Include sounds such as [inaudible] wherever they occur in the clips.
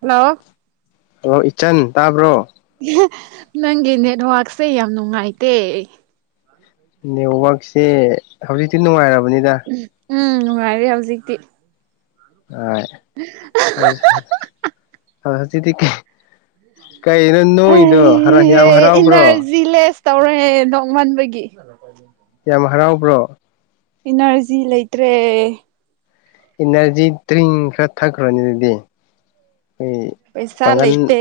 hello ꯑꯣ ꯏ ꯏꯆꯟ ꯇꯥꯕ꯭ꯔꯣ ꯅꯪꯒꯤ ꯅꯦꯠꯋꯔꯛꯁꯦ ꯌꯥꯝ ꯅꯨꯡꯉꯥꯏꯇꯦ ꯅꯦꯠꯋꯥꯔꯛꯁꯦ ꯍꯧꯖꯤꯛꯇꯤ ꯅꯨꯡꯉꯥꯏꯔꯕ ꯄꯨꯅꯤꯗ ꯎꯝ ꯅꯨꯡꯉꯥꯏꯔꯦ ꯍꯧꯖꯤꯛꯇꯤ ꯑꯗꯨꯖ ꯑ ꯑꯗꯨꯗꯤ ꯑ ꯍꯔꯥꯎꯕ꯭ꯔꯣ ꯏꯟꯅꯔꯖꯤ ꯂꯦꯁ ꯇꯧꯔꯍꯦ ꯅꯣꯡꯃꯟꯕꯒꯤ ꯌꯥꯝ ꯍꯔꯥꯎꯕ꯭ꯔꯣ ꯏꯅꯔꯖꯤ ꯂꯩꯇ꯭ꯔꯦ ꯏꯅꯔꯖꯤ ꯗ꯭ꯔꯤꯡ ꯈꯔ ꯊꯛꯈꯔꯣꯅꯤ ꯑꯗꯨꯗꯤ ꯑꯩꯈꯣꯏ ꯄꯩꯁꯥ ꯄꯥꯡꯒꯟ ꯂꯩꯇꯦ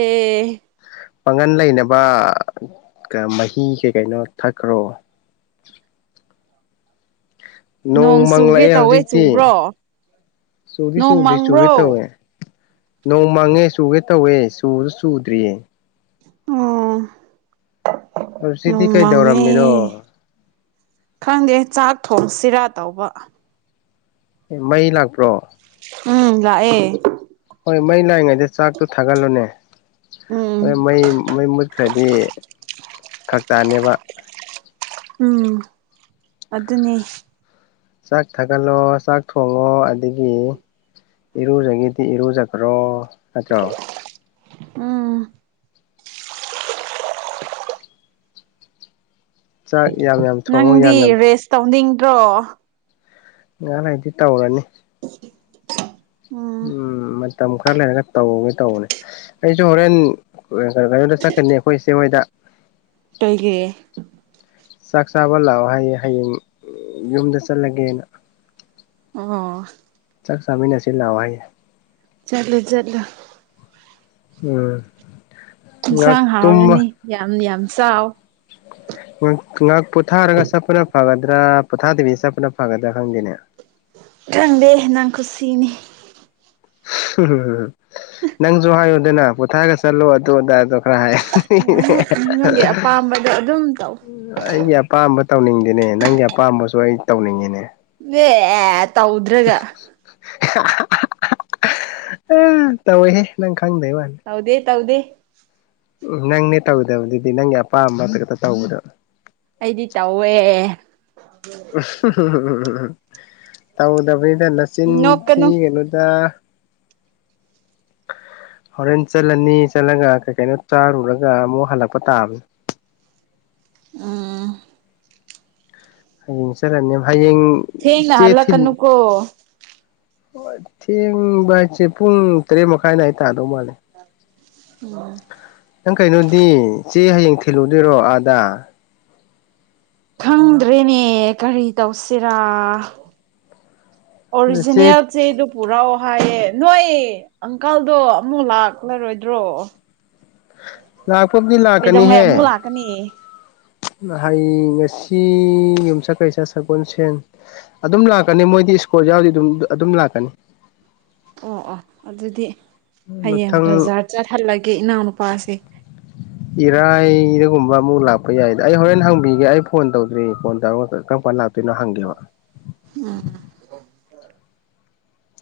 ꯄꯥꯡꯒꯟ ꯂꯩꯅꯕ ꯃꯍꯤꯁꯦ ꯀꯩꯅꯣ ꯊꯛꯈ꯭ꯔꯣ ꯅꯣꯡ ꯆꯨꯒꯦ ꯃꯪꯂꯛꯑꯦ ꯇꯧꯋꯦ ꯍꯧꯖꯤꯛꯇꯤ ꯆꯨꯕ꯭ꯔꯣ ꯆꯨꯗꯤ ꯅꯣꯡ ꯆꯨꯗꯔ꯭ꯤ ꯆꯨꯒꯦ ꯃꯪꯕ꯭ꯔꯣ ꯇꯧꯑꯦ ꯅꯣꯡ ꯃꯥꯡꯉꯦ ꯆꯨꯒꯦ ꯇꯧꯋꯦ ꯆꯨ ꯆꯨꯗꯔꯤꯌꯦ ꯑꯝ ꯍꯧꯖꯤꯛꯇꯤ ꯀꯩꯗꯧꯔꯝꯃꯤꯅꯣ ꯈꯪꯗꯦ ꯆꯥꯛ ꯊꯣꯡ ꯁꯤꯔꯥ ꯇꯧꯕ ꯑꯦ ꯃꯩ ꯂꯥꯛꯄ꯭ꯔꯣ ꯎꯝ ꯂꯥꯛꯑꯦ ꯍꯣꯏ ꯃꯩ ꯂꯥꯛꯏꯉꯩꯗ ꯆꯥꯛꯇꯣ ꯊꯥꯒꯠꯂꯨꯅꯦ ꯍꯣꯔꯦꯟ ꯎꯝ ꯃꯩ ꯃꯩ ꯃꯨꯠꯈ꯭ꯔꯗꯤ ꯐꯔꯛꯇꯥꯅꯦꯕ ꯎꯝ ꯑꯗꯨꯅꯦ ꯆꯥꯛ ꯊꯥꯒꯠꯂꯣ ꯆꯥꯛ ꯊꯣꯡꯉꯣ ꯑꯗꯒꯤ ꯏꯔꯨꯖꯒꯤꯗꯤ ꯏꯔꯨꯖꯈ꯭ꯔꯣ ꯅꯠꯇ꯭ꯔꯣ ꯎꯝ ꯆꯥꯛ ꯌꯥꯝ ꯌꯥꯝ ꯊꯣꯡꯉꯣ ꯅꯪꯗꯤ ꯌꯥꯝ ꯌꯥꯝ ꯔꯦꯁ ꯇꯧꯅꯤꯡ ꯔꯣ ꯉꯍꯥꯛ ꯂꯩꯔꯗꯤ ꯇꯧꯔꯅꯤ ꯎꯝ ꯃ ꯃꯇꯝ ꯈꯔ ꯂꯩꯔꯒ ꯇꯧꯕꯒꯦ ꯇꯧꯕꯅꯦ ꯑꯩꯁꯨ ꯍꯣꯔꯦꯟ ꯀꯩꯅꯣꯗ ꯆꯠꯀꯅꯤ ꯑꯩꯈꯣꯏ ꯏꯆꯦ ꯍꯣꯏꯗ ꯀꯩꯒꯤ ꯆꯥꯛ ꯆꯥꯕ ꯂꯥꯛꯑꯣ ꯍꯥꯏꯌꯦ ꯍꯌꯦꯡ ꯌꯨꯝꯗ ꯆꯠꯂꯒꯦꯅ ꯑꯣ ꯆꯥꯛ ꯆꯥꯃꯤꯟꯅꯁꯤ ꯂꯥꯛꯑꯣ ꯍꯥꯏꯌꯦ ꯆꯠꯂꯨ ꯆꯠꯂꯨ ꯎꯝ ꯉꯥꯏꯍꯥꯛ ꯏꯟꯁꯥꯡ ꯇꯨꯝꯃ ꯍꯥꯎꯔꯅꯤ ꯌꯥꯝꯅꯤ ꯌꯥꯝ ꯆꯥꯎ ꯉ ꯉꯍꯥꯛ ꯄꯣꯊꯥꯔꯒ ꯆꯠꯄꯅ ꯐꯒꯗ꯭ꯔꯥ ꯄꯣꯊꯥꯗꯕꯤꯁꯤ ꯆꯠꯄꯅ ꯐꯒꯗ꯭ꯔꯥ ꯈꯪꯗꯦꯅꯦ ꯈꯪꯗꯦ ꯅꯪ ꯈꯨꯨꯁꯤꯅꯤ [unintelligible] ꯅꯪꯁꯨ ꯍꯥꯏꯌꯨꯗꯅ ꯄꯣꯊꯥꯔꯒ ꯆꯠꯂꯣ ꯑꯗꯨ ꯑꯗꯥꯗꯣ ꯔ ꯍꯥꯏ ꯅꯪꯒꯤ ꯑꯄꯥꯝꯕꯗꯣ ꯑꯗꯨꯝ ꯇꯧ [unintelligible] ꯑꯩꯒꯤ ꯑꯄꯥꯝꯕ ꯇꯧꯅꯤꯡꯗꯦꯅꯦ ꯅꯪꯒꯤ ꯑꯄꯥꯝꯕꯁꯨ ꯑꯩ ꯇꯧꯅꯤꯡꯉꯤꯅꯦ [inaudible] [unintelligible] [inaudible] [unintelligible] [unintelligible] ꯎ ꯇꯧꯋꯦꯍ ꯅꯪ ꯈꯪꯗꯩ ꯋꯥꯅꯤ ꯇꯧꯗꯦ ꯇꯥꯎꯗꯦ ꯎꯝ ꯅꯪꯅꯦ ꯇꯧꯗꯕꯗꯨꯗꯤ ꯅꯪꯒꯤ ꯑꯄꯥꯝꯕꯊꯛꯇ ꯇꯧꯕꯗꯣ ꯑꯩꯗꯤ ꯇꯧꯋꯦ ꯎ ꯇꯕꯨꯗꯕꯤ ꯍꯗꯦꯟ ꯅꯆꯤꯟ ꯊꯤ ꯅꯣꯛꯀꯅꯨ ꯀꯩꯅꯣꯗ ꯍꯣꯔꯦꯟ ꯆꯠꯂꯅꯤ ꯆꯠꯂꯒ ꯀꯩ ꯀꯩꯅꯣ ꯆꯥꯔꯨꯔꯒ ꯑꯃꯨꯛ ꯍꯜꯂꯛꯄ ꯇꯥꯕꯅꯦ ꯑꯝ ꯍꯁꯔ ꯊꯡꯦꯅ ꯑꯜꯂ ꯀꯅꯨꯀꯣ ꯍꯣꯏ ꯊꯦꯡꯕ ꯍꯥꯏꯁꯦ ꯄꯨꯡ ꯇꯔꯦꯠ ꯃꯈꯥꯏꯅ ꯑꯩ ꯇꯥꯗꯧ ꯃꯥꯜꯂꯦ ꯅꯪ ꯀꯩꯅꯣꯗꯤ ꯆꯦ ꯍꯌꯦꯡ ꯊꯤꯜꯂꯨꯗꯣꯏꯔꯣ ꯗꯥ ꯈꯪꯗ꯭ꯔꯦꯅꯦ ꯀꯔꯤ ꯇꯧꯁꯤꯔꯥ ꯅꯆꯦ ꯑꯣꯔꯤꯖꯤꯅꯦꯜ ꯆꯦꯗꫭ ꯄꯨꯔꯧ ꯐꯌꯦ ꯅꯣꯏ ꯑꯪꯀꯜꯗꯣ ꯑꯃꯨꯛ ꯂꯥꯛꯂꯔꯣꯏꯗ꯭ꯔꯣ ꯂꯥꯛꯄꯕꯨꯗꯤ ꯀꯩꯗꯧꯉꯩ ꯂꯥꯛꯀꯅꯤꯍꯦ ꯑꯃꯨꯛ ꯂꯥꯛꯀꯅꯤ ꯍꯪ ꯉꯁꯤ ꯆ ꯌꯨꯝꯁꯛ ꯀꯩꯁ ꯁꯒꯣꯜ ꯁꯦꯟ ꯑꯗꯨꯝ ꯂꯥꯛꯀꯅꯤ ꯃꯣꯏꯗꯤ ꯁꯀꯣꯔꯜ ꯌꯥꯎꯗꯤ ꯑꯗꯨꯝ ꯑꯗꯨꯝ ꯂꯥꯛꯀꯅꯤ ꯑꯣ ꯑꯣ ꯑꯗꯨꯗꯤ ꯍꯌꯦꯡ ꯃꯊꯪ ꯕꯖꯥꯔ ꯆꯠꯍꯜꯂꯒꯦ ꯏꯅꯥꯎꯅꯨꯄꯥꯁꯦ ꯗꯒꯨꯝꯕ ꯑꯃꯨꯛ ꯂꯥꯛꯄ ꯌꯥꯏꯗꯅ ꯑꯩ ꯍꯣꯔꯦꯟ ꯍꯪꯕꯤꯒꯦ ꯑꯩ ꯐꯣꯟ ꯇꯧꯗ꯭ꯔꯤ ꯐꯣꯟ ꯇ ꯀ ꯐꯔꯂ ꯀꯩꯅꯣ ꯍꯪꯒꯦꯕ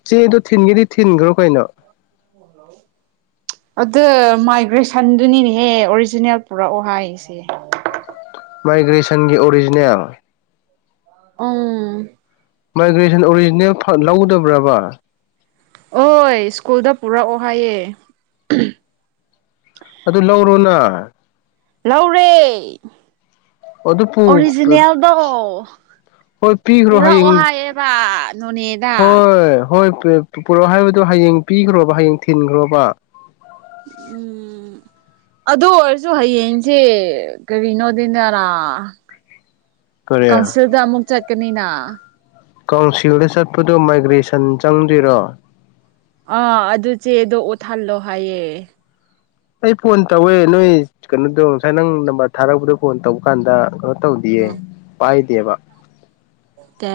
ꯆꯦꯗꯣ ꯊꯤꯟꯒꯗꯤ ꯊꯤꯟꯈ꯭ꯔꯣ ꯀꯩꯅꯣ ꯑꯗꯨ ꯃꯥꯏꯒ꯭ꯔꯦꯁꯟꯗꯨꯅꯤꯅꯦꯍꯦ ꯑꯣꯔꯤꯖꯤꯅꯦꯜ ꯄꯨꯔꯛꯑꯣ ꯍꯥꯏꯁꯦ ꯃꯥꯏꯒ꯭ꯔꯦꯁꯟꯒꯤ ꯑꯣꯔꯤꯖꯤꯅꯦꯜ ꯎꯝ ꯃꯥꯏꯒ꯭ꯔꯦꯁꯟ ꯑꯣꯔꯤꯖꯤꯅꯦꯜ ꯂꯧꯗꯕ꯭ꯔꯕ ꯍꯣꯏ ꯁ꯭ꯀꯨꯜꯗ ꯄꯨꯔꯛꯑꯣ ꯍꯥꯏꯌꯦ ꯑꯗꯨ ꯂꯧꯔꯣꯅ ꯂꯧꯔꯦ ꯑꯗꯨ ꯄꯨ ꯑꯣꯔꯤꯖꯤꯅꯦꯜꯗꯣ ꯍꯣꯏ ꯄꯤꯈ꯭ꯔꯣ ꯄꯨꯔꯥ ꯑꯣ ꯍꯌꯦꯡ ꯍꯥꯏꯌꯦꯕ ꯅꯣꯅꯦꯗ ꯍꯣꯏ ꯍꯣꯏ ꯄꯨꯔꯛꯑꯣ ꯍꯥꯏꯕꯗꯨꯣ ꯍꯌꯦꯡ ꯄꯤꯈ꯭ꯔꯣꯕ ꯍꯌꯦꯡ ꯊꯤꯟꯈ꯭ꯔꯣꯕ ꯎꯝ ꯑꯗꯨ ꯑꯣꯏꯔꯁꯨ ꯍꯌꯦꯡꯁꯦ ꯀꯔꯤꯅꯣꯗꯤꯗꯔꯥ ꯀꯔꯤ ꯀꯥꯎꯟꯁꯤꯜꯗ ꯑꯃꯨꯛ ꯆꯠꯀꯅꯤꯅ ꯀꯥꯎꯁꯤꯜꯗ ꯆꯠꯄꯗꯨꯣ ꯃꯥꯏꯒ꯭ꯔꯦꯁꯟ ꯆꯪꯗ꯭ꯣꯏꯔꯣ ꯑꯥ ꯑꯗꯨ ꯆꯦꯗꯣ ꯎꯠꯊꯜꯂꯣ ꯍꯥꯏꯌꯦꯦ ꯑꯩ ꯐꯣꯟ ꯇꯧꯋꯦ ꯅꯣꯏ ꯀꯩꯅꯣꯗꯣ ꯉꯁꯥꯏ ꯅꯪ ꯅꯝꯕꯔ ꯊꯥꯔꯛꯄꯗꯣ ꯐꯣꯟ ꯇꯧꯕ ꯀꯥꯟꯗꯩꯅꯣ ꯇꯌꯦ ꯄꯥꯏ ꯕ ꯇꯦ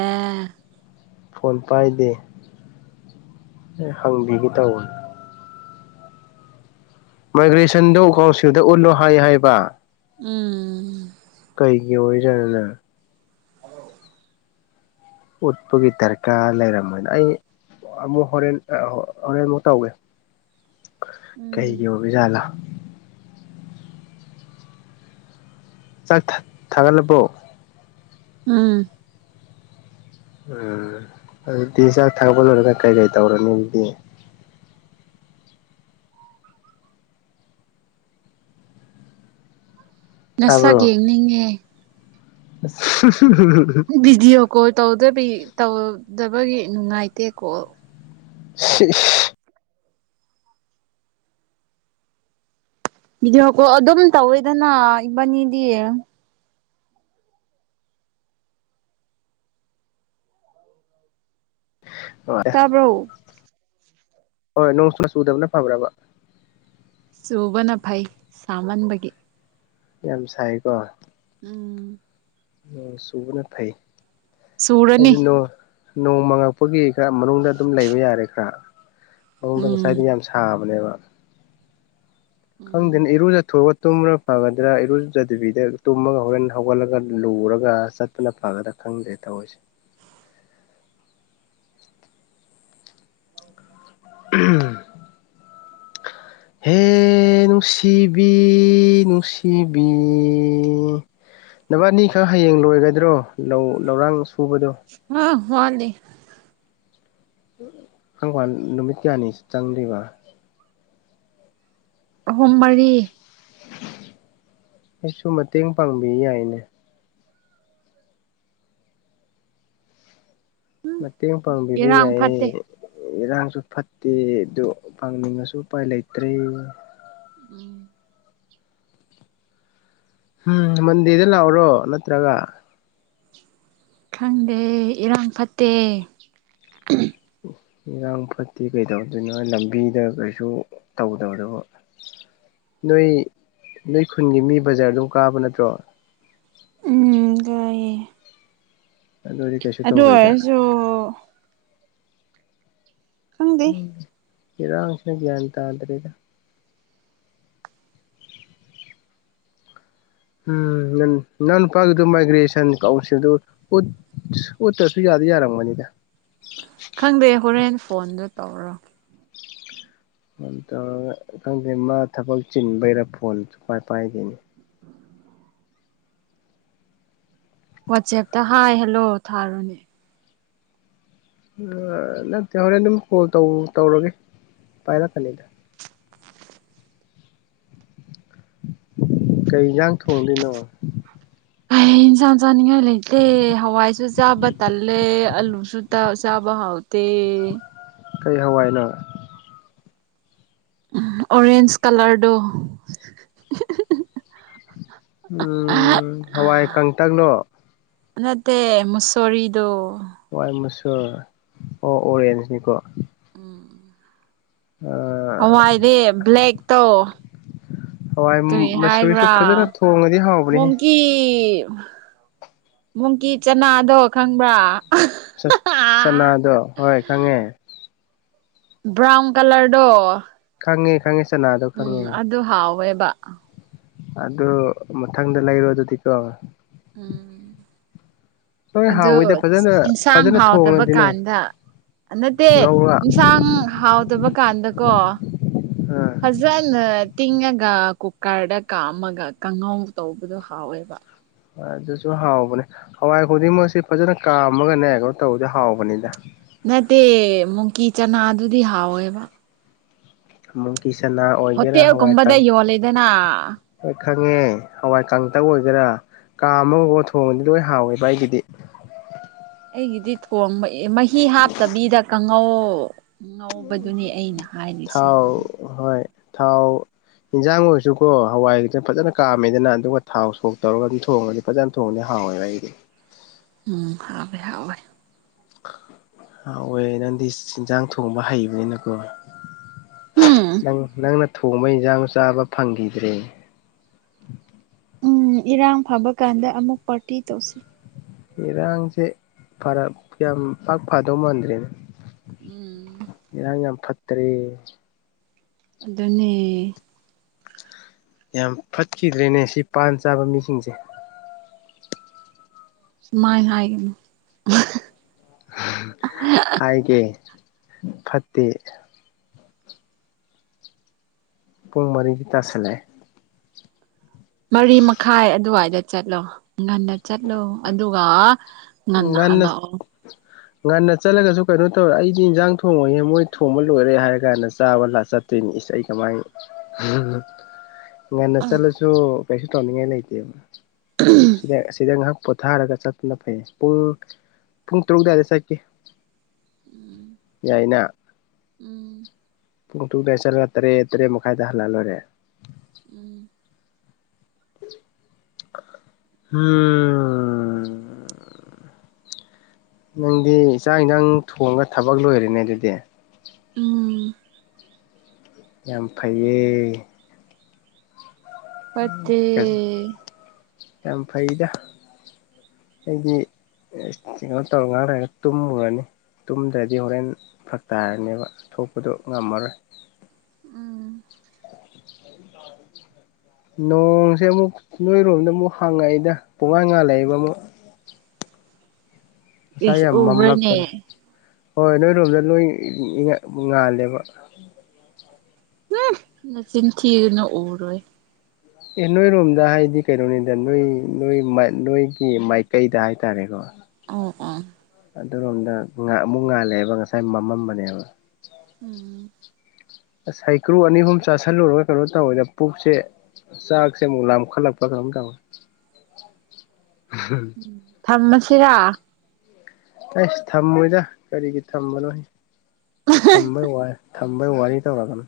ꯐꯣꯟ ꯄꯥꯏꯗꯦ ꯍꯪꯕꯤꯒꯦ ꯇꯧꯕꯅꯦ ꯃꯥꯏꯒ꯭ꯔꯦꯁꯟꯗꯣ ꯎꯀꯥꯎꯁꯤꯡꯗ ꯎꯠꯂꯣ ꯍꯥꯏ ꯍꯥꯏꯕ ꯎꯝ ꯀꯩꯒꯤ ꯑꯣꯏꯖꯅꯅ ꯎꯠꯄꯒꯤ ꯗꯔꯀꯥꯔ ꯂꯩꯔꯝꯝꯕꯅ ꯑꯩ ꯑꯃꯨꯛ ꯍꯣꯔꯦꯟ ꯍꯣꯔꯦꯟ ꯑꯃꯨꯛ ꯇꯧꯒꯦ ꯎꯝ ꯀꯩꯒꯤꯣꯕꯤ ꯆꯂ ꯆꯥꯛ ꯊꯥꯒꯠꯂꯕꯣ ꯑꯝ ꯎꯝ ꯑꯗꯨꯗꯤ ꯆꯥꯛ ꯊꯥꯛꯄ ꯂꯣꯏꯔꯒ ꯀꯩ ꯀꯩ ꯇꯧꯔꯅꯤ ꯑꯗꯨꯗꯤ ꯅꯁꯛꯒ ꯌꯦꯡꯅꯤꯡꯉꯦ [unintelligible] ꯎꯝ ꯀꯣ ꯇꯧ ꯇꯧꯗꯕꯒꯤ ꯅꯨꯡꯉꯥꯏꯇꯦꯀꯣ ꯁꯤ ꯏꯗꯤ ꯍꯀꯣ ꯑꯗꯨꯝ ꯇꯧꯋꯦꯗꯅ ꯏꯕꯥꯅꯤꯗꯤ ꯅꯨꯡꯉꯥꯏꯔꯦ ꯇꯕ ꯍꯣꯏ ꯅꯣꯡꯁꯨꯨꯅ ꯁꯨꯗꯕꯅ ꯐꯕ꯭ꯔꯕ ꯁꯨꯕꯅ ꯐꯥꯏ ꯁꯃꯟꯕꯒꯤ ꯌꯥꯝ ꯁꯥꯏꯀꯣ ꯎꯝ ꯁꯨꯕꯅ ꯐꯩ ꯁꯨꯨꯔꯅꯤ ꯅꯣꯡꯃꯉꯛꯄꯒꯤ ꯈꯔ ꯃꯅꯨꯡꯗ ꯑꯗꯨꯝ ꯂꯩꯕ ꯌꯥꯔꯦ ꯈꯔ ꯃꯅꯨꯡꯗ ꯎꯝ ꯉꯁꯥꯏꯗꯤ ꯌꯥꯝ ꯁꯥꯕꯅꯦꯕ [unintelligible] ꯈꯪꯗꯦꯅꯤ ꯎꯝ ꯏꯔꯖ ꯊꯑ ꯇꯨꯝꯕꯥ ꯐꯒꯗ꯭ꯔꯥ ꯏꯔꯨꯖꯗꯕꯤꯗ ꯇꯨꯝꯃꯒ ꯍꯣꯔꯦꯟ ꯍꯧꯒꯠꯂꯒ ꯂꯨꯔꯒ ꯆꯠꯄꯅ ꯐꯒꯗ꯭ꯔꯥ ꯈꯪꯗ꯭ꯔꯦ ꯊꯑꯣꯏꯁꯦ ꯎꯝ ꯍꯦ ꯅꯨꯡꯁꯤꯕꯤ ꯅꯨꯡꯁꯤꯕꯤ ꯅꯕ ꯑꯅꯤꯈꯛ ꯍꯌꯦꯡ ꯂꯣꯏꯒꯗ꯭ꯔꯣ ꯂꯧ ꯂꯧꯔꯥꯡ ꯀꯕꯗꯣ ꯍꯅꯤ ꯈꯪ ꯅꯨꯃꯤꯠ ꯀꯌꯥꯅꯤ ꯆꯪꯕ ꯍꯍꯨꯝ ꯃꯔꯤ ꯑꯩꯁꯨ ꯃꯇꯦꯡ ꯄꯥꯡꯕꯤ ꯌꯥꯏꯅꯦ ꯃꯇꯦꯡ ꯄꯥꯡꯕꯤꯕ ꯏꯔꯥꯡ ꯌꯥꯏꯌꯦ ꯐꯠꯇꯦ ꯏꯔꯥꯡꯁꯨ ꯐꯠꯇꯦ ꯑꯗꯨ ꯐꯪꯅꯤꯡꯉꯁꯨ ꯎꯄꯥꯏ ꯂꯩꯇ꯭ꯔꯦ ꯎꯝ ꯎꯝ ꯃꯟꯗꯦꯗ ꯂꯥꯛꯑꯣꯔꯣ ꯅꯠꯇ꯭ꯔꯒ ꯈꯪꯗꯦ ꯏꯔꯥꯡ ꯐꯠꯇꯦ ꯏꯔꯥꯡ ꯐꯠꯇꯤ ꯀꯩꯗꯧꯗꯣꯏꯅꯣ ꯂꯝꯕꯤꯗ ꯀꯩꯁꯨ ꯇꯧꯗꯧꯗꯕ ꯅꯣꯏ ꯅꯣꯏ ꯈꯨꯟꯒꯤ ꯃꯤ ꯕꯖꯥꯔ ꯑꯗꯨꯝ ꯀꯥꯕ ꯅꯠꯇ꯭ꯔꯣ ꯎꯝ ꯀꯑꯌꯦ ꯑꯗꯨꯗꯤ ꯀꯩꯁꯨ ꯑꯗꯨ ꯇꯧꯔꯣꯏꯗ ꯑꯣꯏꯔꯁꯨ ꯈꯪꯗꯦ ꯀꯗ ꯐꯪꯁꯤꯅ ꯭ꯌꯥꯟ ꯇꯥꯟꯗꯔꯦꯗ ꯎꯝ ꯅ ꯅꯍꯪ ꯅꯨꯄꯥꯒꯤꯗꯨꯣ ꯃꯥꯏꯒ꯭ꯔꯦꯁꯟ ꯀꯥꯎꯟꯁꯤꯜꯗꯨ ꯑꯣꯠꯇ꯭ꯔꯁꯨ ꯌꯥꯗ ꯌꯥꯔꯝꯒꯅꯤꯗ ꯈꯪꯗꯦ ꯍꯣꯔꯦꯟ ꯐꯣꯟꯗꯣ ꯇꯧꯔꯣ ꯇꯧꯔꯒ ꯈꯪꯗꯦ ꯃꯥ ꯊꯕꯛ ꯆꯤꯟꯕꯩꯔꯥ ꯐꯣꯟꯁꯨꯨ ꯀꯥꯏ ꯄꯥꯏꯈꯤꯦꯅꯤ ꯋꯥꯆꯦꯞꯇ ꯍꯥꯏ ꯍꯜꯂꯣ ꯊꯥꯔꯣꯅꯦ ꯅꯠꯇꯦ ꯍꯣꯔꯦꯟ ꯑꯗꯨꯝ ꯀꯣꯜ ꯇꯧꯔꯒꯦ ꯄꯥꯏꯔꯛꯀꯅꯤꯗ ꯀꯩ ꯌꯦꯟꯖꯥꯡ ꯊꯣꯡꯗꯣꯏꯅꯣ ꯑꯦ ꯏꯟꯁꯥꯟꯁꯥꯅ ꯂꯩꯇꯦ ꯍꯋꯥꯏꯁꯨ ꯆꯥꯕ ꯇꯜꯂꯦ ꯑꯜꯂꯨꯁꯨꯇꯥ ꯆꯥꯕ ꯍꯥꯥꯎꯇꯦ ꯀꯩ ꯍꯋꯥꯏꯅ ꯑꯣꯔꯦꯟꯖ ꯀꯂꯔꯗꯨ ꯎ ꯍꯋꯥꯏ ꯀꯪꯇꯛꯅꯣ ꯅꯠꯇꯦ ꯃꯨꯁꫭꯔꯤꯗꫭ ꯋꯥꯏꯠ ꯃꯁꯨꯔ ꯑꯣ ꯑꯣꯔꯦꯟꯖꯅꯤꯀꯣ ꯎꯝ ꯍꯋꯥꯏꯗꯤ ꯕ꯭ꯂꯦꯛ ꯇꯧ ꯍꯋꯥꯏ ꯀꯔꯤ ꯃꯁꯨꯔꯤꯁꯨ ꯍꯥꯏꯕ꯭ꯔꯥ ꯐꯖꯅ ꯊꯣꯡꯉꯗꯤ ꯍꯥꯎꯕꯅꯦꯍꯦ ꯃꫭꯡꯀꯤ ꯃꯣꯡꯀꯤ ꯆꯅꯥꯗꯣ ꯈꯪꯕ꯭ꯔꯥ ꯁꯅꯥꯗꯣ ꯍꯣꯏ ꯈꯪꯉꯦ ꯕ꯭ꯔꯥꯎꯟ ꯀꯂꯔꯗꯣ ꯈꯪꯉꯦ ꯈꯪꯉꯦ ꯆꯅꯥꯗꯣ ꯎꯝ ꯈꯪꯉꯦ ꯑꯗꯨ ꯍꯥꯎꯦ [unintelligible] ꯑꯗꯨ ꯃꯊꯪꯗ ꯂꯩꯔꯨ ꯑꯗꯨꯗꯤꯀꯣ ꯎꯝ ꯅꯣꯏ ꯑꯗꯨ ꯍꯥꯎꯋꯤꯗ ꯐꯖꯅ ꯑꯦꯟꯁꯥꯡ ꯐꯖꯅ ꯍꯥꯎꯇꯕ ꯊꯣꯡꯉꯗꯤꯅꯦ ꯀꯥꯟꯗ ꯅꯠꯇꯦ ꯉꯧꯔ ꯏꯟꯁꯥꯡ ꯍꯥꯎꯗꯕ ꯍꯧ ꯀꯥꯟꯗꯀꯣ ꯑꯥ ꯐꯖꯅ ꯇꯤꯡꯉꯒ ꯀꯨꯀꯔꯗ ꯀꯥꯝꯃꯒ ꯀꯥꯡꯉꯧ ꯇꯧꯕꯗꯣ ꯍꯥꯎꯋꯦꯕ ꯑꯗꯨꯁꯨ ꯍꯥꯎꯕꯅꯦ ꯍꯋꯥꯏ ꯈꯨꯗꯤꯡꯃꯛꯁꯦ ꯐꯖꯅ ꯀꯥꯝꯃꯒꯅꯦ ꯀꯩꯅꯣ ꯇꯧꯕꯗꯤꯦ ꯍꯥꯎꯕꯅꯤꯗ ꯅꯠꯇꯦ ꯃꯨꯡꯀꯤ ꯆꯅꯥ ꯗꯨꯗꯤ ꯍꯥꯎꯋꯦꯕ ꯎ [unintelligible] ꯍꯠꯇꯦ ꯀꯝꯕꯗ ꯏ ꯋꯥꯂꯗꯅꯥ ꯂꯣꯏ ꯈꯪꯉꯦ ꯍꯋꯥꯏ ꯀꯥꯡꯇ ꯑꯣꯏꯒꯦꯔꯥ ꯀꯥ ꯑꯃꯒꯀ ꯊꯣꯡꯕꯗꯤ ꯂꯣꯏ ꯍꯥꯎꯋꯦꯕ ꯑꯩꯒꯤꯗꯤ ꯑꯩꯒ ꯏ ꯏꯠ ꯀꯣꯝꯕ ꯑꯦ ꯃꯍꯤ ꯍꯥꯞꯇꯕꯤꯗ ꯀꯥꯡꯉꯧ ꯉꯥꯎꯧꯕꯗꯨꯅꯤ ꯑꯩꯅ ꯍꯥꯏꯔꯤꯁꯦ ꯊꯥꯎ ꯑꯗꯨ ꯍꯣꯏ ꯊꯥꯎ ꯌꯦꯟꯖꯥꯡ ꯑꯣꯏꯔꯁꯨꯀꯣ ꯍꯋꯥꯏꯗꯅ ꯐꯖꯅ ꯀꯥꯝꯃꯦꯗꯅ ꯑꯗꯨꯒ ꯊꯥꯎ ꯁꯣꯛ ꯇꯧꯔꯒ ꯑꯗꯨꯝ ꯊꯣꯡꯉꯗꯤ ꯐꯖꯅ ꯊꯣꯡꯉꯗꯤ ꯍꯥꯎꯋꯦꯕ ꯑꯩꯗꯤ ꯎꯝ ꯍꯥꯏꯕꯦ ꯍꯦ ꯍꯋꯦ ꯅꯪꯗꯤ ꯏꯟꯖꯥꯡ ꯊꯣꯡꯕ ꯍꯩꯕꯅꯤꯅꯀꯣ ꯎꯝ ꯂꯪꯅ ꯊꯣꯡꯕ ꯏꯟꯁꯥꯡ ꯆꯥꯕ ꯐꯪꯈꯤꯗ꯭ꯔꯦ ꯎꯝ ꯏꯔꯥꯡ ꯐꯕ ꯀꯥꯟꯗ ꯑꯃꯨꯛ ꯄꯥꯔꯇꯤ ꯇꯧꯁꯤ ꯏꯔꯥꯡꯁꯦ ꯐꯔ ꯌꯥꯝ ꯄꯥꯛ ꯐꯗꯧ ꯃꯥꯟꯗ꯭ꯔꯦꯅꯦ ꯎꯝ ꯇꯔꯦ ꯑꯗꯨꯅꯤ ꯌꯥꯝ ꯐꯠꯈꯤꯗ꯭ꯔꯦꯅꯦ ꯁꯤ ꯄꯥꯟ ꯆꯥꯕ ꯃꯤꯁꯤꯡꯁꯦ ꯃꯥꯏ ꯍꯥꯏ ꯀꯅꯣ ꯍꯥꯏ ꯀꯦ ꯐꯠꯇ ꯄꯨꯡ ꯃꯔꯤꯗꯤ ꯇꯥꯁꯜꯂꯑꯦ ꯃꯔꯤ ꯃꯈꯥꯏ ꯑꯗꯨꯋꯥꯏꯗ ꯆꯠꯂꯣ ꯉꯟꯅ ꯆꯠꯂꯣ ꯑꯗꯨꯒ ꯉꯟꯅ ꯍꯂꯑꯣ ꯉꯟꯅ ꯆꯠꯂꯒꯁꯨ ꯀꯩꯅꯣ ꯇꯧꯔꯦ ꯑꯩꯗꯤ ꯏꯟꯁꯥꯡ ꯊꯣꯡꯉꯍꯦ ꯃꯣꯏ ꯊꯣꯡꯕ ꯂꯣꯏꯔꯦ ꯍꯥꯏꯔ ꯀꯥꯟꯗ ꯆꯥꯕ ꯆꯠꯇꯣꯏꯅꯤ ꯏꯁꯩ ꯑꯩ ꯀꯃꯥꯏꯅ ꯉꯟꯅ ꯎꯝ ꯆꯠꯂꯁꯨ ꯀꯩꯁ ꯇꯅꯤꯡꯉ ꯂꯩꯇ ꯁꯤꯗ ꯁꯤꯗ ꯄꯣꯊꯥꯔꯒ ꯆꯠꯇꯨꯅ ꯐꯩ ꯄꯨꯡ ꯄꯨꯡ ꯇꯔꯨꯛ ꯑꯗꯨꯋꯥꯏꯗ ꯆꯠꯈꯤ ꯌꯥꯏꯅ ꯎꯝ ꯄꯨꯡ ꯇꯨꯗꯦ ꯆꯠꯂꯒ ꯇꯔꯦꯠ ꯇꯔꯦꯠ ꯃꯈꯥꯏꯗ ꯍꯜꯂꯛꯂꯣꯏꯔꯦ ꯎꯝ ꯎꯝ ꯅꯪꯗꯤ ꯏꯆꯥ ꯏꯟꯗꯥꯡ ꯊꯣꯡꯉꯒ ꯊꯕꯛ ꯂꯣꯏꯔꯅꯦ ꯑꯗꯨꯗꯤ ꯎꯝ ꯌꯥꯝ ꯐꯩꯌꯦ ꯄꯠꯇꯦ ꯌꯥꯝ ꯐꯩꯗ ꯑꯩꯗꯤ ꯀꯩꯅꯣ ꯇꯧꯔ ꯉꯥꯡ ꯂꯩꯒ ꯇꯨꯝꯃꯨꯔꯅꯤ ꯇꯨꯝꯗ꯭ꯔꯗꯤ ꯍꯣꯔꯦꯟ ꯐꯛꯛꯇꯥꯔꯅꯦꯕ ꯊꯣꯛꯄꯗꯣ ꯉꯝꯃꯔꯣꯏ ꯎꯝ ꯅꯣꯡꯁꯦ ꯑꯃꯨꯛ ꯅꯣꯏꯔꯣꯝꯗ ꯑꯃꯨꯛ ꯍꯪꯉꯛꯏꯗ ꯄꯨꯡꯉꯥꯟ ꯉꯥꯜꯂꯛꯏꯕ ꯑꯃꯨꯛ ꯉꯁꯥꯏ ꯑꯦꯁ ꯌꯥꯝ ꯎꯕ꯭ꯔꯅꯦ ꯃꯝꯂꯛꯄꯅꯦ ꯍꯣꯏ ꯅꯣꯏꯔꯣꯝꯗ ꯂꯣꯏ ꯉꯥꯜꯂꯦꯕ ꯎ ꯅꯆꯤꯟ ꯊꯤꯒꯅꯨ ꯎꯔꯣꯏ ꯑꯦ ꯅꯣꯏꯔꯣꯝꯗ ꯍꯥꯏꯗꯤ ꯀꯩꯅꯣꯅꯤꯗ ꯅꯣꯏ ꯅꯣꯏ ꯅꯣꯏꯒꯤ ꯃꯥꯏꯀꯩꯗ ꯍꯥꯏꯇꯥꯔꯦꯀꯣ ꯑꯣ ꯑꯗꯨꯔꯣꯝꯗ ꯑꯃꯨꯛ ꯉꯥꯜꯂꯛꯑꯦꯕ ꯉꯁꯥꯏ ꯃꯃꯝꯕꯅꯦꯕ ꯎꯝ ꯁ ꯍꯩꯀ꯭ꯔꯨ ꯑꯅꯤ ꯑꯍꯨꯝ ꯆꯥꯥꯁꯜꯂꯨꯔꯒ ꯀꯩꯅꯣ ꯇꯧꯋꯦꯗ ꯄꯨꯛꯁꯦ ꯆꯥꯛꯁꯦ ꯑꯃꯨꯛ ꯂꯥꯝꯈꯠꯂꯛꯄ꯭ꯔꯥ ꯀꯩꯅꯣꯝ ꯇꯧꯋꯤ ꯊꯃꯁ ꯆꯩꯔꯥ ꯑꯩꯁ ꯊꯝꯃꯣꯏꯗ ꯀꯔꯤꯒꯤ ꯊꯝꯕꯅꯣ ꯊꯝꯕꯩ ꯋꯥꯏ ꯊꯝꯕꯩ ꯋꯥꯔꯤ ꯇꯧꯔꯛꯀꯅꯨ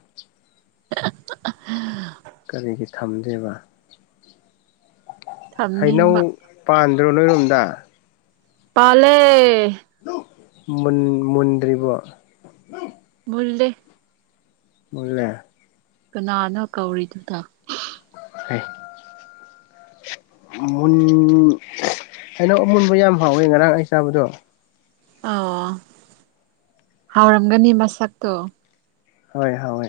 [unintelligible] ꯀꯔꯤꯒꯤ ꯊꯝꯗꯦꯕ ꯍꯩꯅꯧ ꯊꯝꯅꯤꯡꯕ ꯄꯥꯟ ꯅꯣꯏꯔꯣꯞꯗꯥ ꯄꯥꯂꯦ ꯃꯟ ꯃꯨꯟꯗ꯭ꯔꯤꯕ ꯃꯨꯜꯂꯦ ꯄꯨꯂꯦ ꯀꯅꯥꯅꯣ ꯀꯧꯔꯤꯗꯨꯅ ꯍ ꯨꯟ ꯍꯩꯅꯧ ꯑꯃꯨꯟꯕ ꯌꯥꯝ ꯍꯥꯎꯋꯦ ꯉꯔꯥꯡ ꯑꯩ ꯆꯥꯕꯗꯣ ꯑꯣ ꯍꯥꯎꯔꯝꯒꯅꯤ ꯃꯁꯛꯇꯣ ꯍꯣꯏ ꯍꯣꯏ